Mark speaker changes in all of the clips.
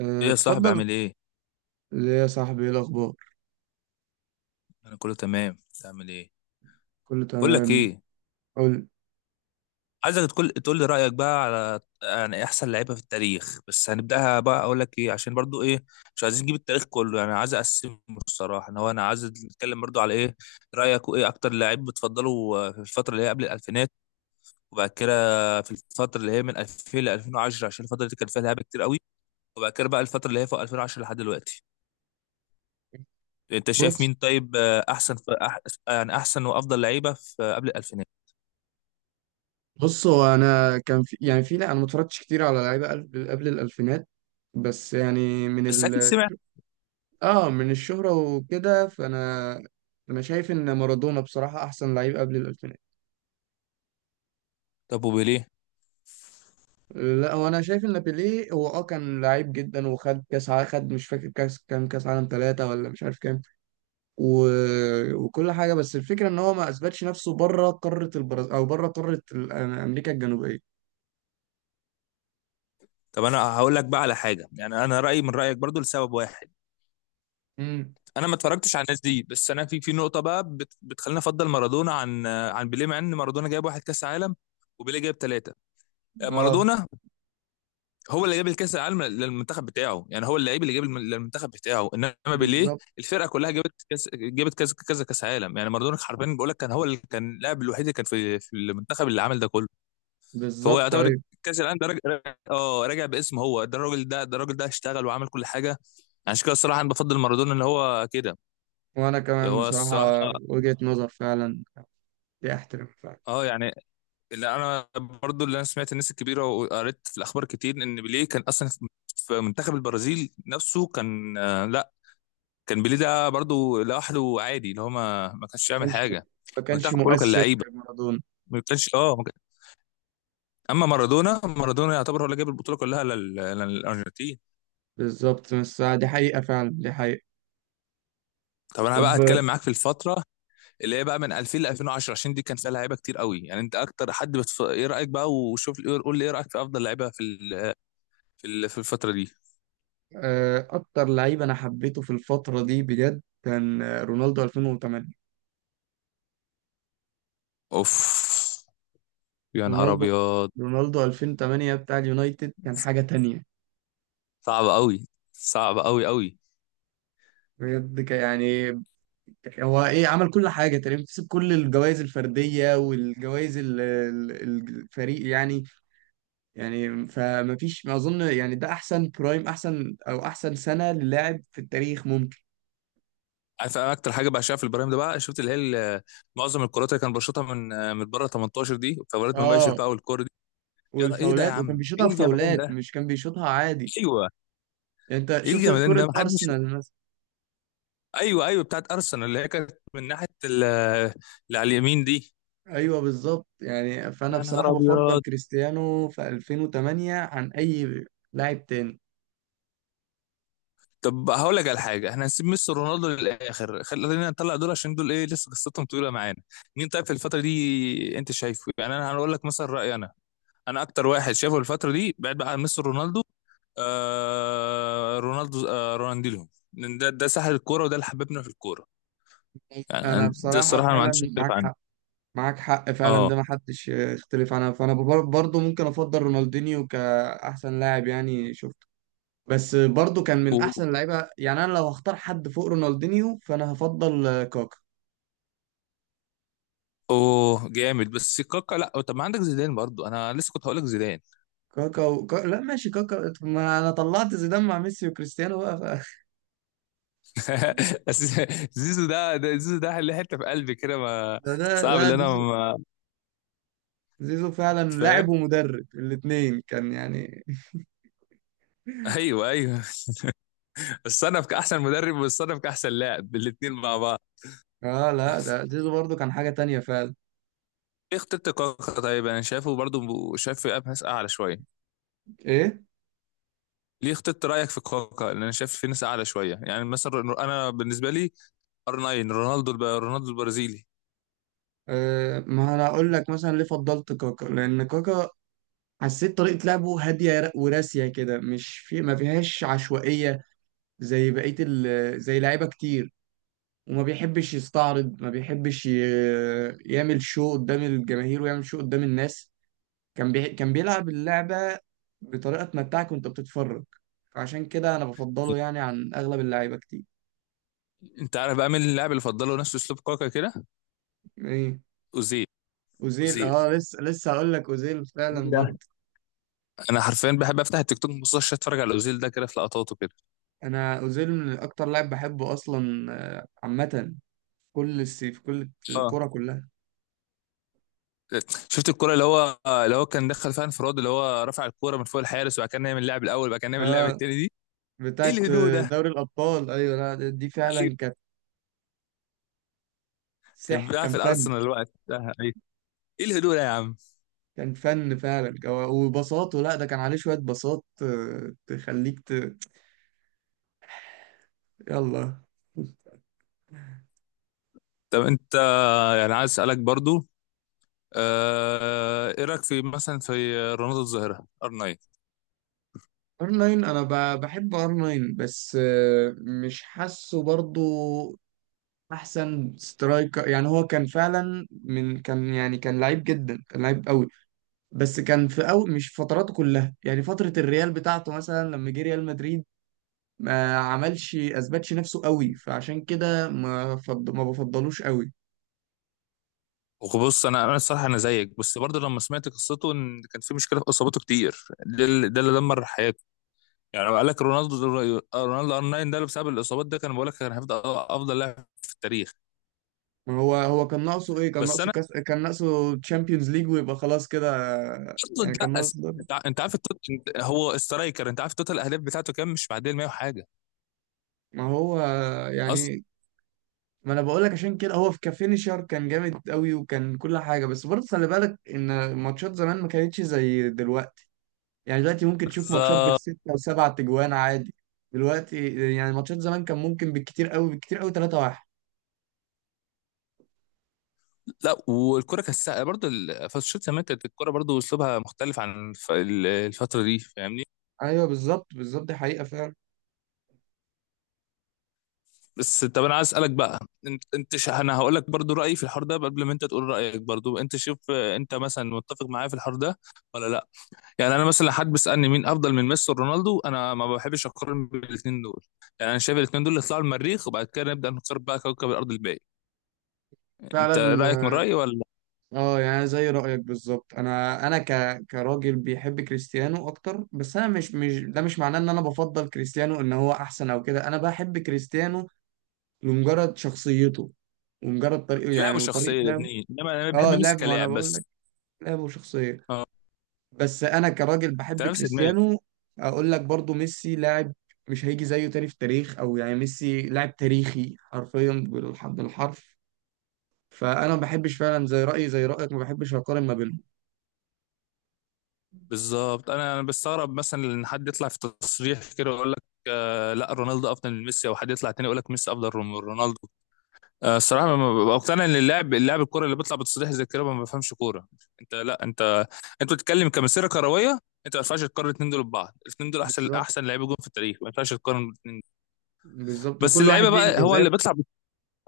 Speaker 1: أه،
Speaker 2: ايه يا صاحبي،
Speaker 1: اتفضل.
Speaker 2: عامل ايه؟
Speaker 1: ليه يا صاحبي ايه الاخبار؟
Speaker 2: انا كله تمام. تعمل ايه؟
Speaker 1: كله
Speaker 2: بقول لك
Speaker 1: تمام.
Speaker 2: ايه،
Speaker 1: قول.
Speaker 2: عايزك تقول لي رايك بقى على يعني احسن لعيبه في التاريخ، بس هنبداها بقى. اقول لك ايه، عشان برضو ايه، مش عايزين نجيب التاريخ كله، يعني عايز اقسمه. الصراحه انا عايز نتكلم برضو على ايه رايك، وايه اكتر لعيب بتفضله في الفتره اللي هي قبل الالفينات، وبعد كده في الفتره اللي هي من 2000 ل 2010، عشان الفتره دي كان فيها لعيبه كتير قوي، وبعد كده بقى الفتره اللي هي فوق 2010 لحد دلوقتي. انت شايف
Speaker 1: بص
Speaker 2: مين طيب؟ احسن في يعني احسن وافضل لعيبه في قبل الالفينات؟
Speaker 1: بص. هو انا كان في لا انا ما اتفرجتش كتير على لعيبه قبل الالفينات، بس يعني من
Speaker 2: بس اكيد
Speaker 1: ال
Speaker 2: سمعت.
Speaker 1: اه من الشهره وكده فانا انا شايف ان مارادونا بصراحه احسن لعيب قبل الالفينات.
Speaker 2: طب وبيليه؟
Speaker 1: لا، هو انا شايف ان بيليه هو كان لعيب جدا، وخد كاس خد مش فاكر كاس كام، كاس عالم 3 ولا مش عارف كام، و... وكل حاجه. بس الفكره ان هو ما اثبتش نفسه بره قاره البرازيل او بره قاره امريكا الجنوبيه.
Speaker 2: طب انا هقول لك بقى على حاجه، يعني انا رايي من رايك برضو لسبب واحد.
Speaker 1: امم.
Speaker 2: انا ما اتفرجتش على الناس دي، بس انا في نقطه بقى بتخليني افضل مارادونا عن بيليه، مع ان مارادونا جايب واحد كاس عالم وبيليه جايب ثلاثه.
Speaker 1: اه.
Speaker 2: مارادونا هو اللي جاب الكاس العالم للمنتخب بتاعه، يعني هو اللعيب اللي للمنتخب بتاعه، انما بيليه
Speaker 1: بالظبط،
Speaker 2: الفرقه كلها جابت كاس، جابت كذا كذا كاس عالم. يعني مارادونا حرفيا، بقول لك كان هو اللي كان اللاعب الوحيد اللي كان في المنتخب اللي عمل ده كله، فهو
Speaker 1: بالظبط،
Speaker 2: يعتبر
Speaker 1: ايوه.
Speaker 2: كاس العالم ده راجع، اه راجع باسم هو، ده الراجل، ده الراجل ده اشتغل وعمل كل حاجه. عشان كده الصراحه انا بفضل مارادونا، اللي هو كده،
Speaker 1: وانا
Speaker 2: اللي
Speaker 1: كمان
Speaker 2: هو
Speaker 1: بصراحه،
Speaker 2: الصراحه،
Speaker 1: وجهه نظر فعلا دي، احترم فعلا.
Speaker 2: اه يعني، اللي انا سمعت الناس الكبيره، وقريت في الاخبار كتير، ان بيليه كان اصلا في منتخب البرازيل نفسه، كان لا، كان بيليه ده برضو لوحده عادي، اللي هو ما
Speaker 1: ما
Speaker 2: كانش يعمل
Speaker 1: كانش
Speaker 2: حاجه،
Speaker 1: ما كانش
Speaker 2: المنتخب كله كان
Speaker 1: مؤثر
Speaker 2: لعيبه،
Speaker 1: زي مارادونا.
Speaker 2: ما كانش، ما كان-، اما مارادونا، مارادونا يعتبر هو اللي جاب البطوله كلها للارجنتين.
Speaker 1: بالظبط، بس دي حقيقه فعلا، دي حقيقه.
Speaker 2: طب انا بقى
Speaker 1: طب،
Speaker 2: هتكلم معاك في الفتره اللي هي بقى من 2000 ل 2010، عشان دي كان فيها لعيبه كتير قوي، يعني انت اكتر حد ايه رايك بقى وشوف. قول لي ايه رايك في افضل لعيبه في الفتره دي؟
Speaker 1: اكتر لعيب انا حبيته في الفتره دي بجد كان رونالدو 2008.
Speaker 2: اوف، يا نهار
Speaker 1: رونالدو
Speaker 2: ابيض،
Speaker 1: رونالدو 2008 بتاع اليونايتد كان حاجه تانية
Speaker 2: صعب قوي، صعب قوي قوي.
Speaker 1: بجد، يعني هو ايه، عمل كل حاجه تقريبا، كسب كل الجوائز الفرديه والجوائز الفريق يعني. يعني فما فيش ما اظن، يعني ده احسن برايم، احسن او احسن سنه للاعب في التاريخ ممكن.
Speaker 2: عارف انا اكتر حاجه بعشقها في البرايم ده بقى؟ شفت اللي هي ال- معظم الكرات اللي كان بيشوطها من بره 18، دي فبرات مباشر
Speaker 1: اه،
Speaker 2: بقى، والكوره دي ايه ده يا
Speaker 1: والفاولات، وكان
Speaker 2: عم،
Speaker 1: بيشوطها
Speaker 2: ايه الجمدان
Speaker 1: بفاولات،
Speaker 2: ده؟
Speaker 1: مش كان بيشوطها عادي.
Speaker 2: ايوه،
Speaker 1: يعني انت
Speaker 2: ايه
Speaker 1: شفت
Speaker 2: الجمدان
Speaker 1: كره
Speaker 2: ده، محدش.
Speaker 1: ارسنال مثلا.
Speaker 2: ايوه، ايوه، بتاعت ارسنال، اللي هي كانت من ناحيه اللي على اليمين دي.
Speaker 1: ايوه بالظبط. يعني فانا
Speaker 2: يا نهار
Speaker 1: بصراحه بفضل
Speaker 2: ابيض!
Speaker 1: كريستيانو في 2008 عن اي لاعب تاني.
Speaker 2: طب هقول لك على حاجه، احنا هنسيب ميسي ورونالدو للاخر، خلينا نطلع دول، عشان دول ايه، لسه قصتهم طويله معانا. مين طيب في الفتره دي انت شايفه؟ يعني انا هقول لك مثلا رايي، انا انا اكتر واحد شايفه الفتره دي بعد بقى عن ميسي ورونالدو، آه رونالدو آه رونالدينيو، لأن ده ساحر الكوره، وده اللي حببنا في الكوره. يعني
Speaker 1: انا
Speaker 2: ده
Speaker 1: بصراحه
Speaker 2: الصراحه انا ما عنديش
Speaker 1: فعلا
Speaker 2: اختلاف
Speaker 1: معاك
Speaker 2: عنه.
Speaker 1: حق. معاك حق فعلا،
Speaker 2: اه،
Speaker 1: ده ما حدش يختلف عنها. فانا برضو ممكن افضل رونالدينيو كاحسن لاعب يعني شفته. بس برضو كان
Speaker 2: و...
Speaker 1: من احسن اللعيبه. يعني انا لو هختار حد فوق رونالدينيو فانا هفضل كاكا.
Speaker 2: اوه جامد، بس كاكا لا، طب ما عندك زيدان، برضو انا لسه كنت هقول لك زيدان.
Speaker 1: لا ماشي كاكا، ما انا طلعت زيدان مع ميسي وكريستيانو بقى
Speaker 2: بس زيزو ده زيزو، ده اللي حته في قلبي كده، ما
Speaker 1: ده ده
Speaker 2: صعب،
Speaker 1: لا،
Speaker 2: اللي انا
Speaker 1: زيزو.
Speaker 2: ما،
Speaker 1: زيزو فعلا
Speaker 2: فاهم.
Speaker 1: لاعب ومدرب، الاثنين كان يعني
Speaker 2: ايوه، ايوه. الصنف كاحسن مدرب، والصنف كاحسن لاعب، الاثنين مع بعض.
Speaker 1: اه لا، ده زيزو برضو كان حاجه تانية فعلا.
Speaker 2: ليه اخترت كوكا، طيب انا شايفه برضو، شايف في ناس اعلى شويه،
Speaker 1: ايه؟
Speaker 2: ليه اخترت؟ رايك في كوكا، لان انا شايف في ناس اعلى شويه، يعني مثلا انا بالنسبه لي ار 9، رونالدو رونالدو البرازيلي.
Speaker 1: ما انا اقول لك مثلا ليه فضلت كاكا، لان كاكا حسيت طريقة لعبه هادية وراسية كده، مش في ما فيهاش عشوائية زي زي لعيبة كتير. وما بيحبش يستعرض، ما بيحبش يعمل شو قدام الجماهير ويعمل شو قدام الناس. كان بيلعب اللعبة بطريقة تمتعك وانت بتتفرج. فعشان كده انا بفضله يعني عن اغلب اللعيبة كتير.
Speaker 2: انت عارف بقى مين اللاعب اللي فضله نفس اسلوب كوكا كده؟
Speaker 1: ايه؟
Speaker 2: اوزيل.
Speaker 1: اوزيل،
Speaker 2: اوزيل
Speaker 1: اه، لسه هقول لك اوزيل
Speaker 2: مين
Speaker 1: فعلا
Speaker 2: ده؟
Speaker 1: برضه.
Speaker 2: انا حرفيا بحب افتح التيك توك، ما بصش، اتفرج على اوزيل ده كده في لقطاته كده.
Speaker 1: انا اوزيل من اكتر لاعب بحبه اصلا، عامة، كل السي في كل
Speaker 2: اه،
Speaker 1: الكرة كلها.
Speaker 2: شفت الكرة اللي هو كان دخل فيها انفراد، اللي هو رفع الكرة من فوق الحارس، وبعد كده نعمل اللاعب الاول، وبعد كده نعمل اللاعب
Speaker 1: اه،
Speaker 2: التاني دي؟ ايه
Speaker 1: بتاعت
Speaker 2: الهدوء ده؟
Speaker 1: دوري الأبطال. أيوة، لا دي
Speaker 2: ايوه،
Speaker 1: فعلا كانت
Speaker 2: كان
Speaker 1: سح،
Speaker 2: بيلعب
Speaker 1: كان
Speaker 2: في
Speaker 1: فن.
Speaker 2: الارسنال الوقت ده. أيوة. ايه الهدوء ده يا عم؟
Speaker 1: كان فن فعلا، وبساطه. لا ده كان عليه شوية بساط، تخليك يلا.
Speaker 2: طب انت، يعني عايز اسالك برضو، ايه رايك في مثلا في رونالدو الظاهره ار 9؟
Speaker 1: ار 9، انا بحب ار 9، بس مش حاسه برضو احسن سترايكر. يعني هو كان فعلا من كان، يعني كان لعيب جدا، كان لعيب قوي، بس كان في أول، مش في فتراته كلها. يعني فترة الريال بتاعته مثلا لما جه ريال مدريد ما عملش، اثبتش نفسه قوي، فعشان كده ما بفضلوش قوي.
Speaker 2: وبص، انا الصراحه انا زيك، بس برضو لما سمعت قصته ان كان في مشكله في اصاباته كتير، ده اللي، دمر حياته. يعني لو قال لك رونالدو، رونالدو ار 9 ده اللي بسبب الاصابات ده، كان بقول لك كان هيفضل افضل لاعب في التاريخ.
Speaker 1: ما هو، هو كان ناقصه ايه؟ كان
Speaker 2: بس
Speaker 1: ناقصه كاس، كان ناقصه تشامبيونز ليج، ويبقى خلاص كده.
Speaker 2: اصلا
Speaker 1: يعني
Speaker 2: لا،
Speaker 1: كان
Speaker 2: أس...،
Speaker 1: ناقصه ده.
Speaker 2: انت عارف التوت...، انت، هو سترايكر، انت عارف توتال الاهداف بتاعته كام؟ مش معديه ال 100 وحاجه،
Speaker 1: ما هو،
Speaker 2: اصلا.
Speaker 1: يعني ما انا بقول لك، عشان كده هو في كفينيشر كان جامد قوي، وكان كل حاجه. بس برضه خلي بالك ان ماتشات زمان ما كانتش زي دلوقتي. يعني دلوقتي ممكن تشوف ماتشات
Speaker 2: بالظبط.
Speaker 1: بالستة وسبعة تجوان عادي. دلوقتي، يعني ماتشات زمان كان ممكن بالكتير قوي، بالكتير قوي، 3-1.
Speaker 2: لا، والكره كساء برضه فالشوط زمان كانت الكره برضه اسلوبها مختلف عن الفتره دي، فاهمني؟
Speaker 1: ايوه، بالظبط، بالظبط، دي حقيقة فعلا.
Speaker 2: بس طب انا عايز اسالك بقى، انت انت ش...، انا هقول لك برضه رايي في الحوار ده قبل ما انت تقول رايك، برضه انت شوف، انت مثلا متفق معايا في الحوار ده ولا لا؟ يعني انا مثلا لو حد بيسالني مين افضل من ميسي ورونالدو، انا ما بحبش اقارن بين الاثنين دول، يعني انا شايف الاثنين دول يطلعوا المريخ، وبعد كده نبدا نختار بقى كوكب الارض الباقي. انت رايك من
Speaker 1: فعلا.
Speaker 2: رايي ولا؟
Speaker 1: اه، يعني زي رأيك بالظبط. كراجل بيحب كريستيانو اكتر، بس انا مش مش ده مش معناه ان انا بفضل كريستيانو ان هو احسن او كده. انا بحب كريستيانو لمجرد شخصيته، ومجرد طريقه يعني،
Speaker 2: لعبه،
Speaker 1: وطريقة
Speaker 2: شخصيه،
Speaker 1: لعبه.
Speaker 2: الاثنين، انما انا
Speaker 1: اه،
Speaker 2: بحب ميسي
Speaker 1: لعب، ما انا
Speaker 2: كلاعب
Speaker 1: بقول لك،
Speaker 2: بس.
Speaker 1: لعبه وشخصية، بس انا كراجل
Speaker 2: انت
Speaker 1: بحب
Speaker 2: نفس دماغي
Speaker 1: كريستيانو. اقول لك برضو ميسي لاعب مش هيجي زيه تاني في التاريخ، او يعني ميسي لاعب تاريخي حرفيا، بالحرف بالحرف. فانا ما بحبش فعلا، زي رأيي زي رأيك، ما بحبش اقارن ما بينهم.
Speaker 2: بالظبط. انا بستغرب مثلا ان حد يطلع في تصريح كده ويقول لك آه لا، رونالدو افضل من ميسي، او حد يطلع تاني يقول لك ميسي افضل من رونالدو. آه، الصراحه ما ببقى مقتنع ان اللاعب، الكوره اللي بيطلع بتصريح زي كده ما بفهمش كوره. انت، لا انت، انت بتتكلم كمسيره كرويه، انت ما ينفعش تقارن الاثنين دول ببعض، الاثنين دول احسن،
Speaker 1: بالظبط،
Speaker 2: احسن لعيبه جون في التاريخ، ما ينفعش تقارن الاثنين.
Speaker 1: بالظبط،
Speaker 2: بس
Speaker 1: وكل واحد
Speaker 2: اللعيبه
Speaker 1: ليه
Speaker 2: بقى هو اللي
Speaker 1: انجازات.
Speaker 2: بيطلع،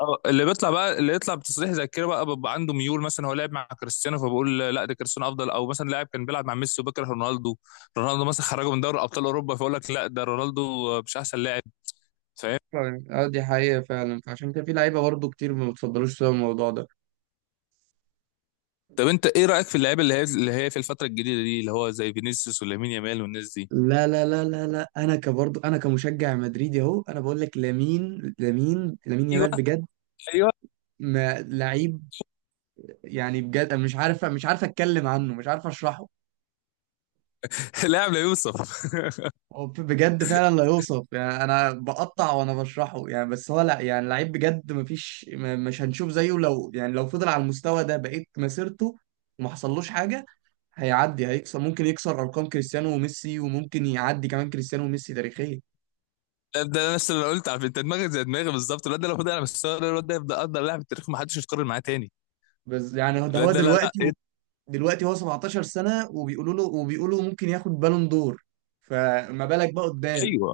Speaker 2: اه، اللي بيطلع بقى، اللي يطلع بتصريح زي كده بقى بيبقى عنده ميول، مثلا هو لعب مع كريستيانو فبقول لا، ده كريستيانو افضل، او مثلا لاعب كان بيلعب مع ميسي وبكره رونالدو، رونالدو مثلا خرجه من دوري ابطال اوروبا، فيقول لك لا، ده رونالدو مش احسن لاعب. فاهم؟
Speaker 1: فعلا، اه دي حقيقة فعلا. فعشان كده في لعيبة برضه كتير ما بتفضلوش سوا الموضوع ده.
Speaker 2: طب انت ايه رايك في اللعيبه اللي هي في الفتره الجديده دي، اللي هو زي فينيسيوس ولامين يامال والناس دي؟
Speaker 1: لا لا لا لا لا، انا كبرضه، انا كمشجع مدريدي اهو، انا بقول لك، لامين
Speaker 2: ايوه،
Speaker 1: يامال بجد،
Speaker 2: ايوه.
Speaker 1: ما لعيب، يعني بجد أنا مش عارف اتكلم عنه، مش عارف اشرحه.
Speaker 2: لاعب لا يوصف.
Speaker 1: هو بجد فعلا لا يوصف. يعني انا بقطع وانا بشرحه، يعني بس هو، لا يعني، لعيب بجد، مفيش مش هنشوف زيه لو، يعني لو فضل على المستوى ده بقيت مسيرته وما حصلوش حاجه، هيعدي، هيكسر، ممكن يكسر ارقام كريستيانو وميسي، وممكن يعدي كمان كريستيانو وميسي تاريخيا.
Speaker 2: ده نفس اللي أنا قلت، عارف انت دماغك زي دماغي بالظبط، الواد ده لو فضل على مستوى الواد ده يبقى افضل لاعب في التاريخ، ما حدش يتقارن معاه تاني.
Speaker 1: بس يعني ده
Speaker 2: لا،
Speaker 1: هو
Speaker 2: ده لا لا،
Speaker 1: دلوقتي
Speaker 2: إيه ده؟
Speaker 1: دلوقتي هو 17 سنه، وبيقولوا له، وبيقولوا ممكن ياخد بالون دور، فما بالك بقى قدام.
Speaker 2: ايوه.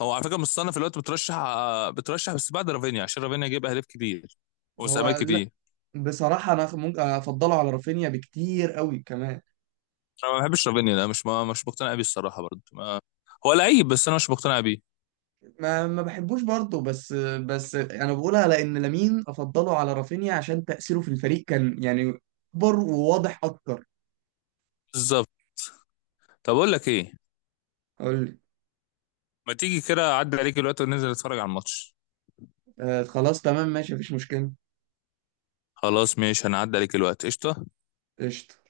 Speaker 2: هو على فكره مصنف الوقت بترشح، بس بعد رافينيا، عشان رافينيا جايب اهداف كتير
Speaker 1: هو
Speaker 2: وساهمات
Speaker 1: لا،
Speaker 2: كتير.
Speaker 1: بصراحه انا ممكن افضله على رافينيا بكتير قوي كمان.
Speaker 2: انا ما بحبش رافينيا ده، مش، ما مش مقتنع بيه الصراحه، برضه ما، هو لعيب بس انا مش مقتنع بيه.
Speaker 1: ما بحبوش برضه بس انا بقولها لان لامين افضله على رافينيا عشان تاثيره في الفريق كان يعني اكبر وواضح اكتر.
Speaker 2: بالظبط. طب اقول لك ايه،
Speaker 1: اقول لي.
Speaker 2: ما تيجي كده اعدي عليك الوقت وننزل نتفرج على الماتش؟
Speaker 1: آه، خلاص تمام، ماشي، مفيش مشكله.
Speaker 2: خلاص ماشي، هنعدي عليك الوقت، قشطه.
Speaker 1: قشطه.